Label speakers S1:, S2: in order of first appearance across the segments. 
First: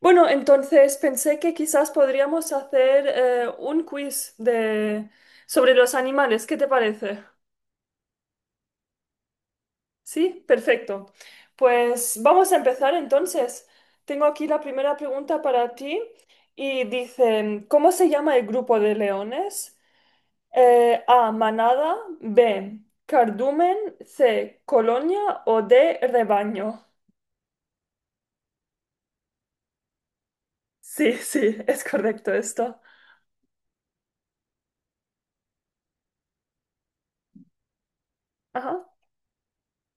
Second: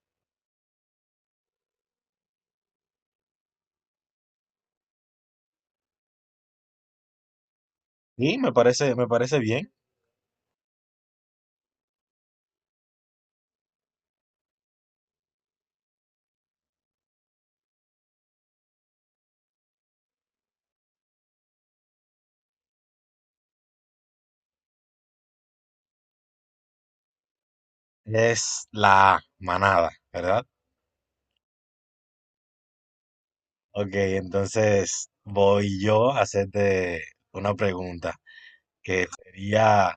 S1: Bueno, entonces pensé que quizás podríamos hacer un quiz de... sobre los animales. ¿Qué te parece?
S2: Sí, me parece bien.
S1: Sí, perfecto. Pues vamos a empezar entonces. Tengo aquí la primera pregunta para ti y dice, ¿cómo se llama el grupo de leones? A, manada, B, cardumen, C, colonia o D, rebaño.
S2: Es la manada, ¿verdad?
S1: Sí, sí, es correcto esto.
S2: Ok, entonces voy yo a hacerte una pregunta,
S1: Ajá.
S2: que sería,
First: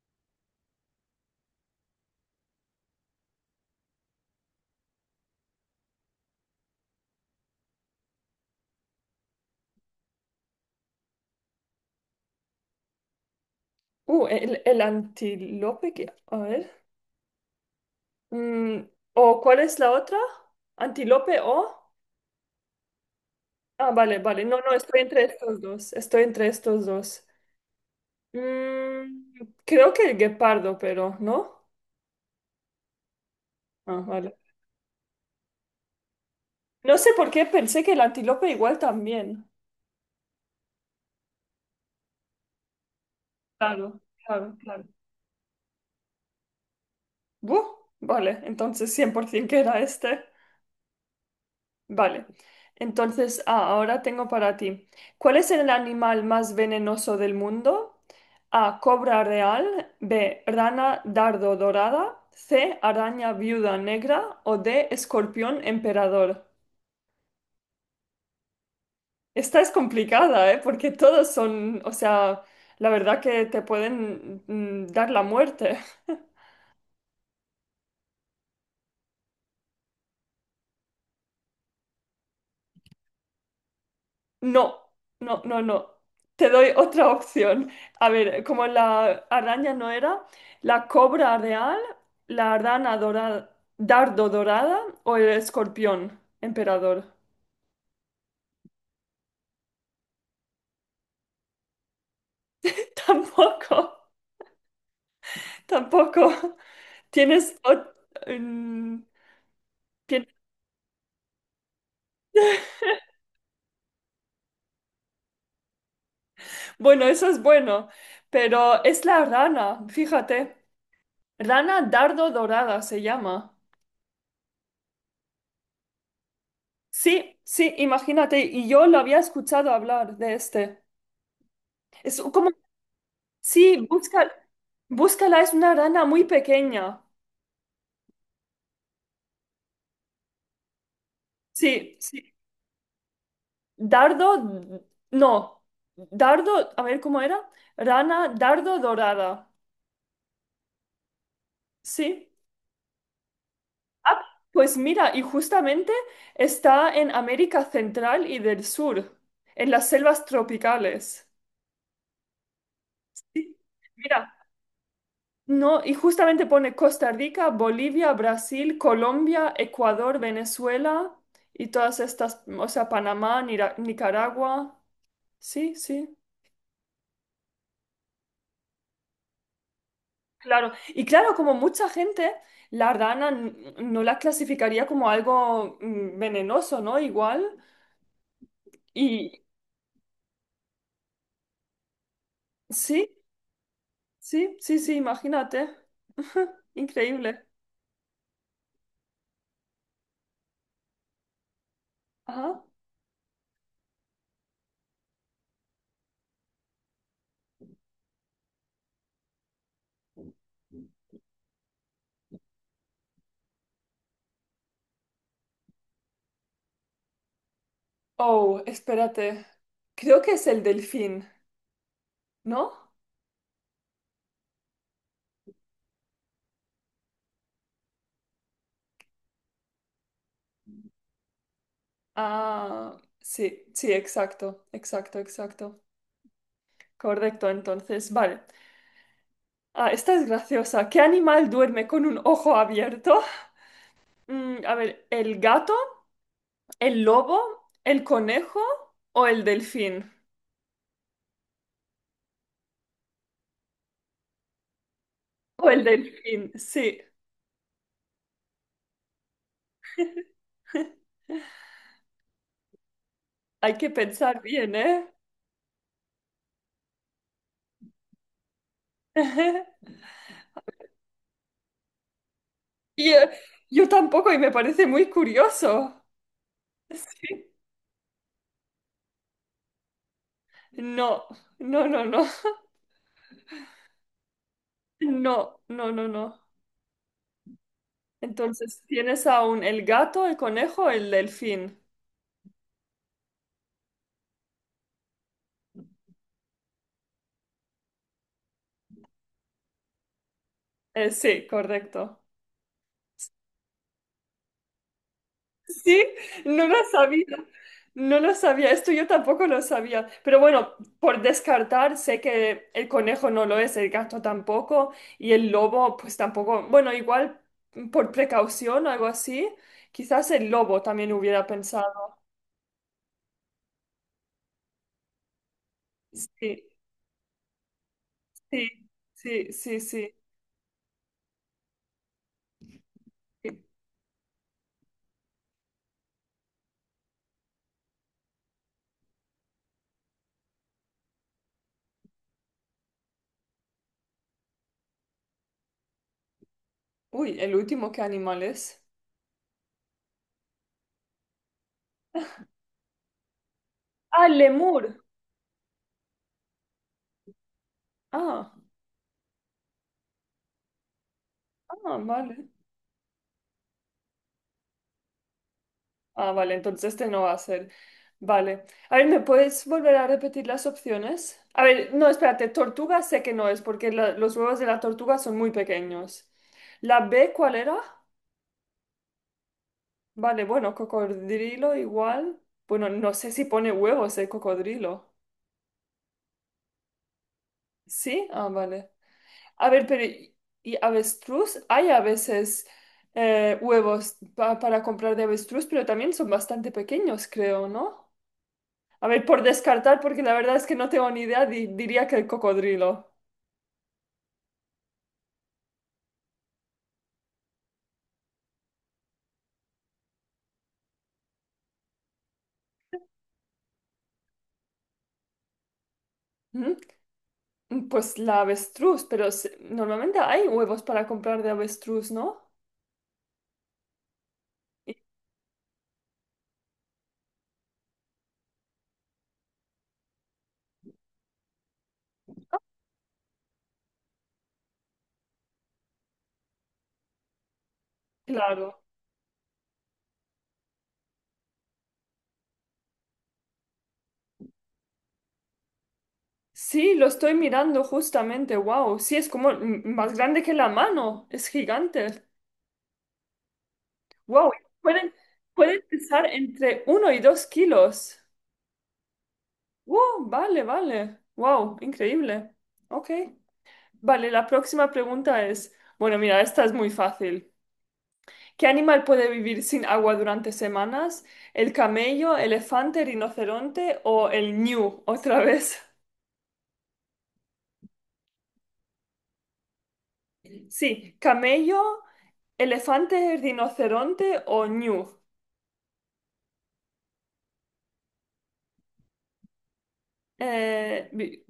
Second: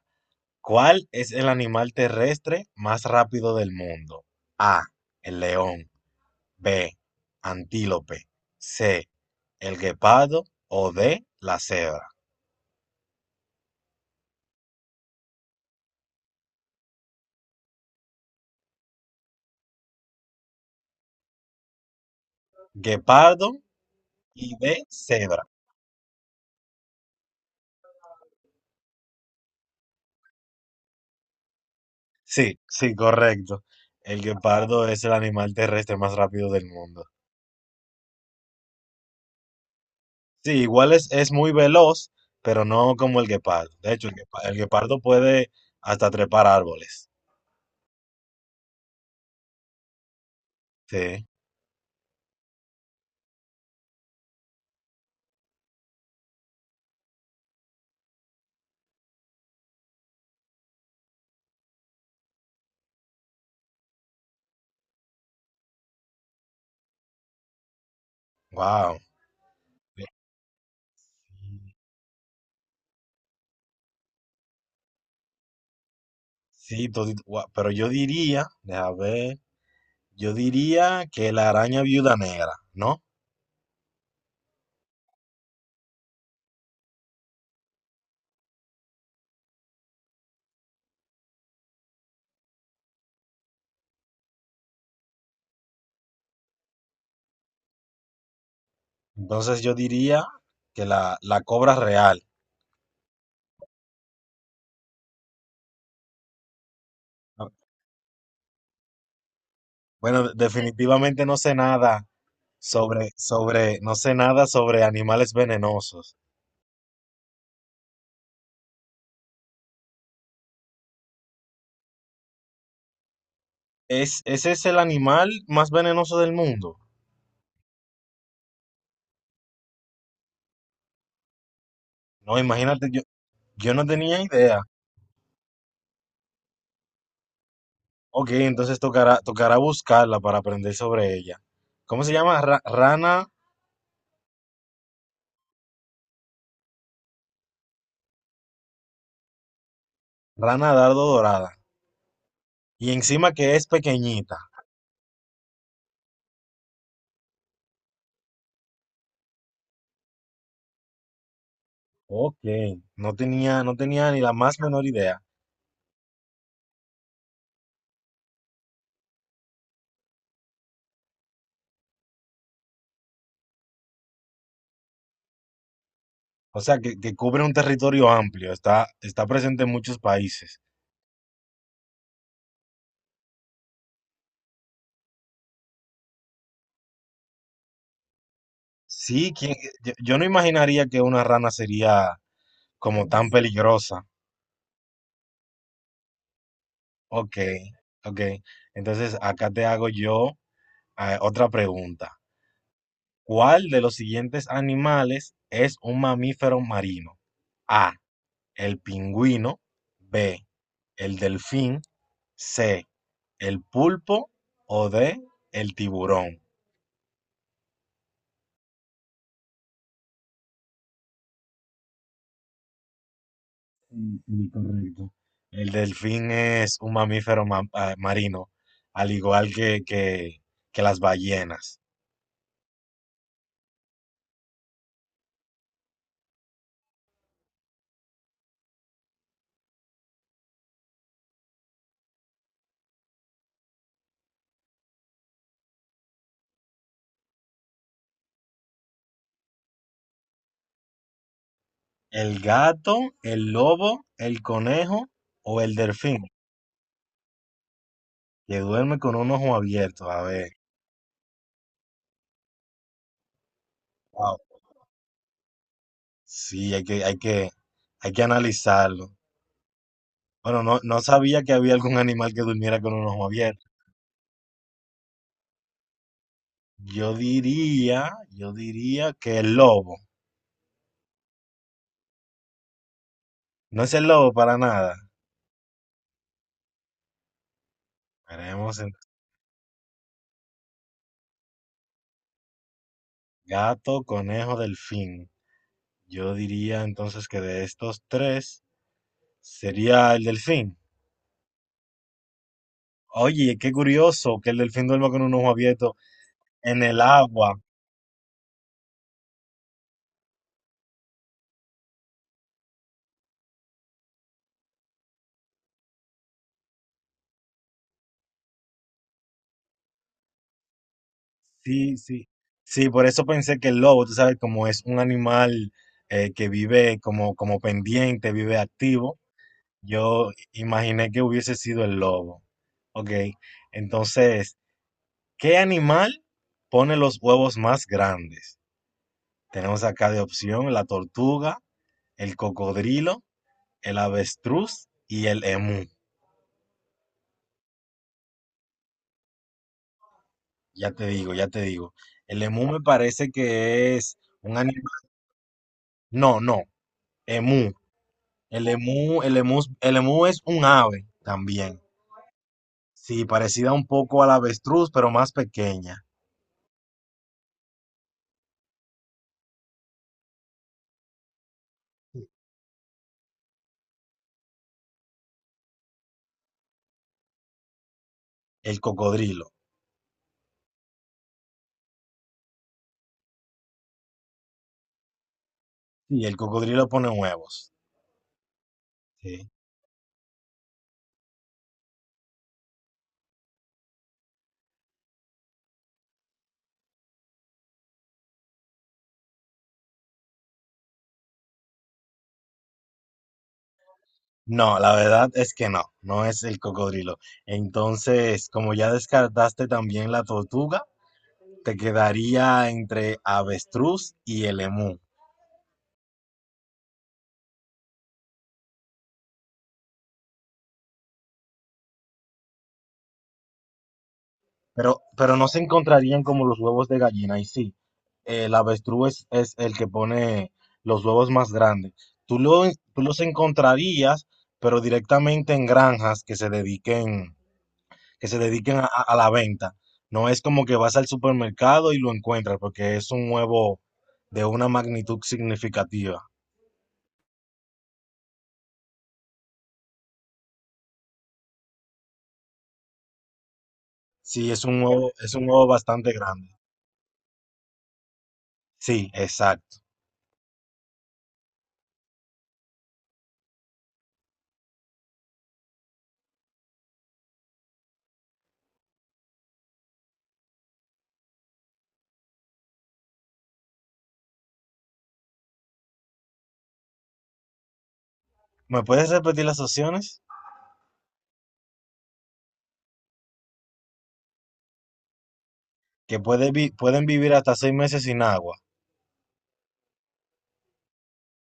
S2: ¿cuál es el animal terrestre más rápido del mundo? A, el león, B, antílope, C, el guepardo o D, la cebra.
S1: El antílope que... A ver. Mm, ¿o cuál es la otra? ¿Antílope o?
S2: Guepardo
S1: Ah, vale, vale.
S2: y
S1: No, no,
S2: D,
S1: estoy entre
S2: cebra.
S1: estos dos. Estoy entre estos dos. Mm, creo que el guepardo, pero, ¿no?
S2: Sí, sí, correcto.
S1: Ah,
S2: El
S1: vale.
S2: guepardo es el animal terrestre más rápido del
S1: No
S2: mundo.
S1: sé por qué pensé que el antílope igual también.
S2: Sí, igual es muy veloz, pero no como el guepardo. De
S1: Claro,
S2: hecho,
S1: claro,
S2: el
S1: claro.
S2: guepardo puede hasta trepar árboles.
S1: Buh, vale, entonces 100% que era este.
S2: Sí,
S1: Vale. Entonces, ah, ahora tengo para ti. ¿Cuál es el animal más venenoso del mundo? A. Cobra real. B. Rana dardo dorada. C. Araña viuda negra. O D. Escorpión emperador.
S2: wow.
S1: Esta es complicada, ¿eh? Porque todos son, o sea, la verdad que te pueden dar la muerte.
S2: Sí, pero yo diría, déjame ver, yo diría que la araña viuda negra, ¿no?
S1: No, no, no, no. Te doy otra opción. A ver, como la araña no era, la cobra real, la rana dorada, dardo dorada o el escorpión emperador.
S2: Entonces yo diría que la cobra real.
S1: Tampoco, tampoco.
S2: Ah,
S1: Tienes... ot- mm,
S2: Bueno,
S1: tien-
S2: definitivamente no sé nada sobre, no sé nada sobre animales venenosos.
S1: Bueno, eso es bueno, pero es la rana, fíjate. Rana dardo dorada se llama.
S2: ¿Es, ese es el animal más venenoso del mundo?
S1: Sí, sí, imagínate, y yo lo había escuchado hablar de este. Es
S2: No,
S1: como
S2: imagínate. Yo
S1: sí,
S2: no tenía
S1: busca,
S2: idea.
S1: búscala, es una rana muy pequeña.
S2: Ok, entonces tocará, tocará buscarla para aprender sobre ella.
S1: Sí,
S2: ¿Cómo se
S1: sí.
S2: llama? Rana,
S1: Dardo, no. Dardo, a ver cómo era. Rana, dardo dorada.
S2: rana dardo dorada.
S1: Sí.
S2: Y encima que es
S1: Ah,
S2: pequeñita.
S1: pues mira, y justamente está en América Central y del Sur, en las selvas tropicales.
S2: Ok, no
S1: Sí.
S2: tenía, no tenía ni
S1: Mira,
S2: la más menor idea.
S1: no, y justamente pone Costa Rica, Bolivia, Brasil, Colombia, Ecuador, Venezuela y todas estas, o sea, Panamá, Nira- Nicaragua. Sí, sí,
S2: O sea, que cubre un territorio amplio, está, está presente en muchos países.
S1: claro. Y claro, como mucha gente, la rana n- no la clasificaría como algo venenoso, ¿no? Igual.
S2: Sí,
S1: Y
S2: ¿quién- yo no imaginaría que una rana sería como
S1: sí,
S2: tan peligrosa.
S1: sí, sí, sí, imagínate.
S2: Ok,
S1: Increíble.
S2: ok. Entonces acá te hago yo otra pregunta.
S1: Ajá.
S2: ¿Cuál de los siguientes animales es un mamífero marino? A, el pingüino, B, el delfín, C, el pulpo o D, el tiburón.
S1: Oh, espérate. Creo que es el delfín, ¿no?
S2: Mm, incorrecto. El delfín es un mamífero marino, al igual que, que las ballenas.
S1: Ah, sí, sí, exacto, exacto, exacto. Correcto, entonces, vale. Ah, esta es graciosa. ¿Qué animal duerme con un ojo abierto? Mm, a ver, ¿el gato? ¿El lobo, el conejo o el delfín?
S2: ¿El gato, el lobo, el conejo o el
S1: O el
S2: delfín?
S1: delfín, sí.
S2: Que duerme con un ojo abierto. A ver.
S1: Hay que
S2: Wow.
S1: pensar bien, ¿eh?
S2: Sí, hay que, hay que analizarlo. Bueno, no, no sabía que había algún animal que durmiera con un
S1: Y,
S2: ojo abierto.
S1: yo tampoco y me parece muy curioso. Sí.
S2: Yo diría que el lobo.
S1: No, no, no, no.
S2: No es el lobo para nada.
S1: No, no, no, no.
S2: Veremos
S1: Entonces,
S2: en
S1: tienes aún el gato, el conejo, el delfín.
S2: gato, conejo, delfín. Yo diría entonces que de estos tres sería el delfín.
S1: Sí, correcto.
S2: Oye, qué curioso que el delfín duerma con un ojo abierto
S1: Sí, no lo
S2: en el
S1: sabía,
S2: agua.
S1: no lo sabía, esto yo tampoco lo sabía, pero bueno, por descartar, sé que el conejo no lo es, el gato tampoco, y el lobo pues tampoco, bueno, igual por precaución, algo así, quizás el lobo también hubiera
S2: Sí,
S1: pensado.
S2: sí, sí, por eso pensé que el lobo, tú sabes, como es un animal que
S1: Sí,
S2: vive como, como pendiente, vive
S1: sí,
S2: activo,
S1: sí, sí, sí.
S2: yo imaginé que hubiese sido el lobo. Ok,
S1: Sí.
S2: entonces, ¿qué animal pone los huevos más grandes? Tenemos acá de opción la tortuga, el cocodrilo, el avestruz y el emú.
S1: Uy, el último, ¿qué animal es?
S2: Ya te digo, ya te digo. El emú me parece que es
S1: Ah,
S2: un animal.
S1: lemur.
S2: No, no, emú.
S1: Ah,
S2: El emú es un ave también.
S1: ah, vale.
S2: Sí, parecida un poco al avestruz, pero más pequeña.
S1: Ah, vale, entonces este no va a ser. Vale. A ver, ¿me puedes volver a repetir las opciones? A ver, no, espérate, tortuga sé que no es porque la- los huevos de la tortuga son muy pequeños. ¿La B cuál era?
S2: El cocodrilo.
S1: Vale, bueno, cocodrilo igual. Bueno, no sé si pone huevos el cocodrilo.
S2: Sí, el cocodrilo pone huevos.
S1: ¿Sí? Ah, vale.
S2: Sí.
S1: A ver, pero ¿y avestruz? Hay a veces huevos pa- para comprar de avestruz, pero también son bastante pequeños, creo, ¿no? A ver, por descartar, porque la verdad es que no tengo ni idea, di- diría que el cocodrilo.
S2: No, la verdad es que no, no es el cocodrilo. Entonces, como ya descartaste también la tortuga, te quedaría entre avestruz y el emú.
S1: ¿Mm? Pues la avestruz, pero se- normalmente hay huevos para comprar de avestruz, ¿no? Y-
S2: Pero no se encontrarían como los huevos de gallina. Y sí, el avestruz es el que pone los huevos más grandes. Tú, lo, tú los encontrarías, pero directamente en granjas que se dediquen
S1: claro.
S2: a la venta. No es como que vas al supermercado y lo encuentras, porque es un huevo de una magnitud significativa.
S1: Sí, lo estoy mirando justamente, wow. Sí, es como m- más grande que la mano, es gigante.
S2: Sí,
S1: Wow, pueden,
S2: es un huevo
S1: pueden
S2: bastante
S1: pesar
S2: grande.
S1: entre 1 y 2 kilos.
S2: Sí, exacto.
S1: Wow, vale, vale. Wow, increíble. Ok. Vale, la próxima pregunta es, bueno, mira, esta es muy fácil. ¿Qué animal puede vivir sin agua durante semanas? ¿El camello, elefante, rinoceronte o el ñu? Otra vez.
S2: ¿Me puedes repetir las opciones?
S1: Sí, camello, elefante, rinoceronte o ñu.
S2: Que puede pueden vivir hasta 6 meses sin agua.
S1: Eh, vi-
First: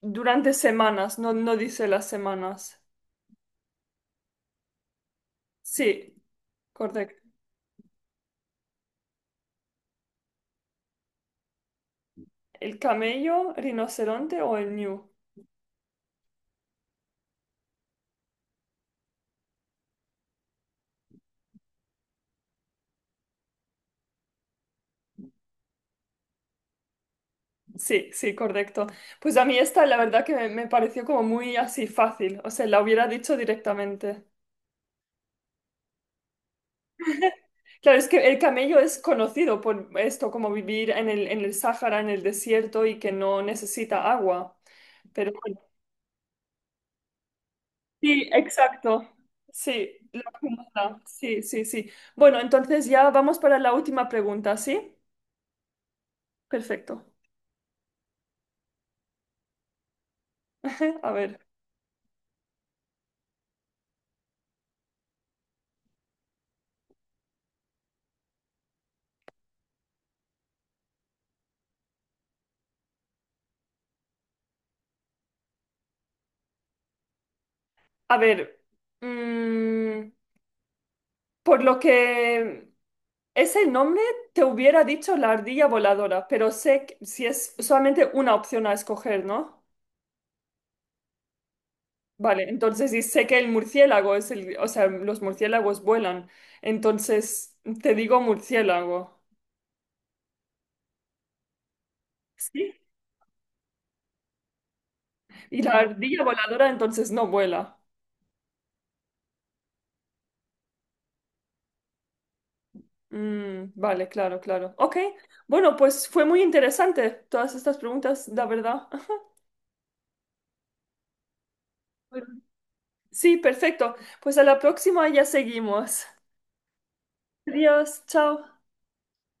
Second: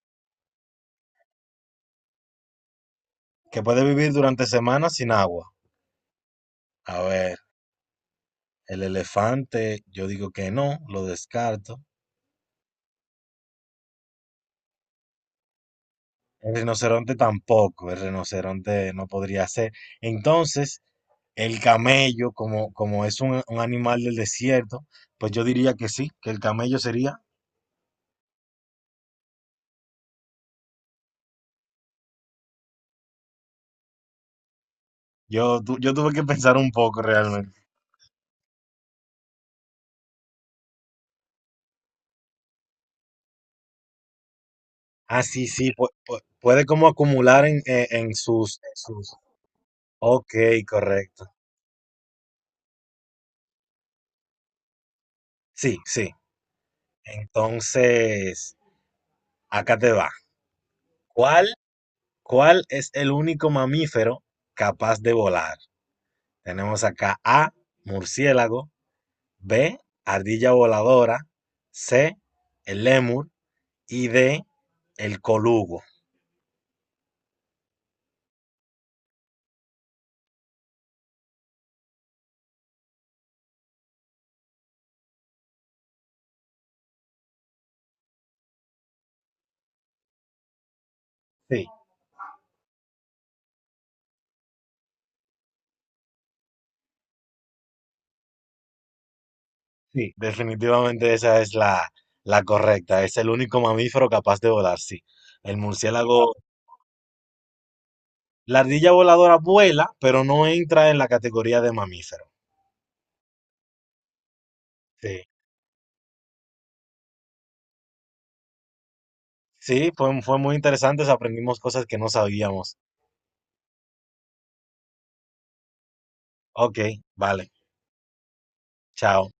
S1: durante semanas, no, no dice las semanas.
S2: Que puede vivir durante semanas sin agua.
S1: Sí,
S2: A
S1: correcto.
S2: ver, el elefante, yo digo que no, lo descarto.
S1: ¿El camello, rinoceronte o el ñu?
S2: El rinoceronte tampoco, el rinoceronte no podría ser. Entonces, el camello, como, como es un animal del desierto, pues yo diría que sí, que el camello sería.
S1: Sí, sí, correcto. Pues a mí esta, la verdad que me pareció como muy así fácil. O sea, la hubiera dicho directamente.
S2: Yo, yo tuve que pensar un poco realmente.
S1: Claro, es que el camello es conocido por esto, como vivir en el Sáhara, en el desierto y que no necesita agua.
S2: Ah,
S1: Pero
S2: sí,
S1: bueno,
S2: sí, puede como acumular en
S1: sí,
S2: sus, en
S1: exacto.
S2: sus.
S1: Sí, la
S2: Ok,
S1: acumula.
S2: correcto.
S1: Sí, sí, sí. Bueno, entonces ya vamos para la última pregunta, ¿sí?
S2: Sí, sí.
S1: Perfecto.
S2: Entonces, acá te va.
S1: A ver,
S2: ¿Cuál ¿Cuál es el único mamífero capaz de volar? Tenemos acá A, murciélago, B, ardilla voladora, C, el lémur y D, el colugo.
S1: a ver. Mm, por lo que ese nombre te hubiera dicho la ardilla voladora, pero sé que si es solamente una opción a escoger, ¿no?
S2: Sí,
S1: Vale, entonces y sé que el murciélago es el, o sea, los murciélagos vuelan. Entonces te digo murciélago.
S2: sí, definitivamente esa es la
S1: Sí.
S2: correcta. Es el único mamífero capaz de volar, sí. El
S1: Y la vale. Ardilla
S2: murciélago,
S1: voladora entonces no vuela.
S2: la ardilla voladora vuela, pero no entra en la categoría de mamífero.
S1: Mm, vale, claro, claro. Ok,
S2: Sí,
S1: bueno, pues fue muy interesante todas estas preguntas, la verdad.
S2: sí, fue, fue muy interesante, aprendimos cosas que no sabíamos.
S1: Sí, perfecto. Pues a la próxima ya seguimos.
S2: Ok, vale,
S1: Adiós, chao.
S2: chao.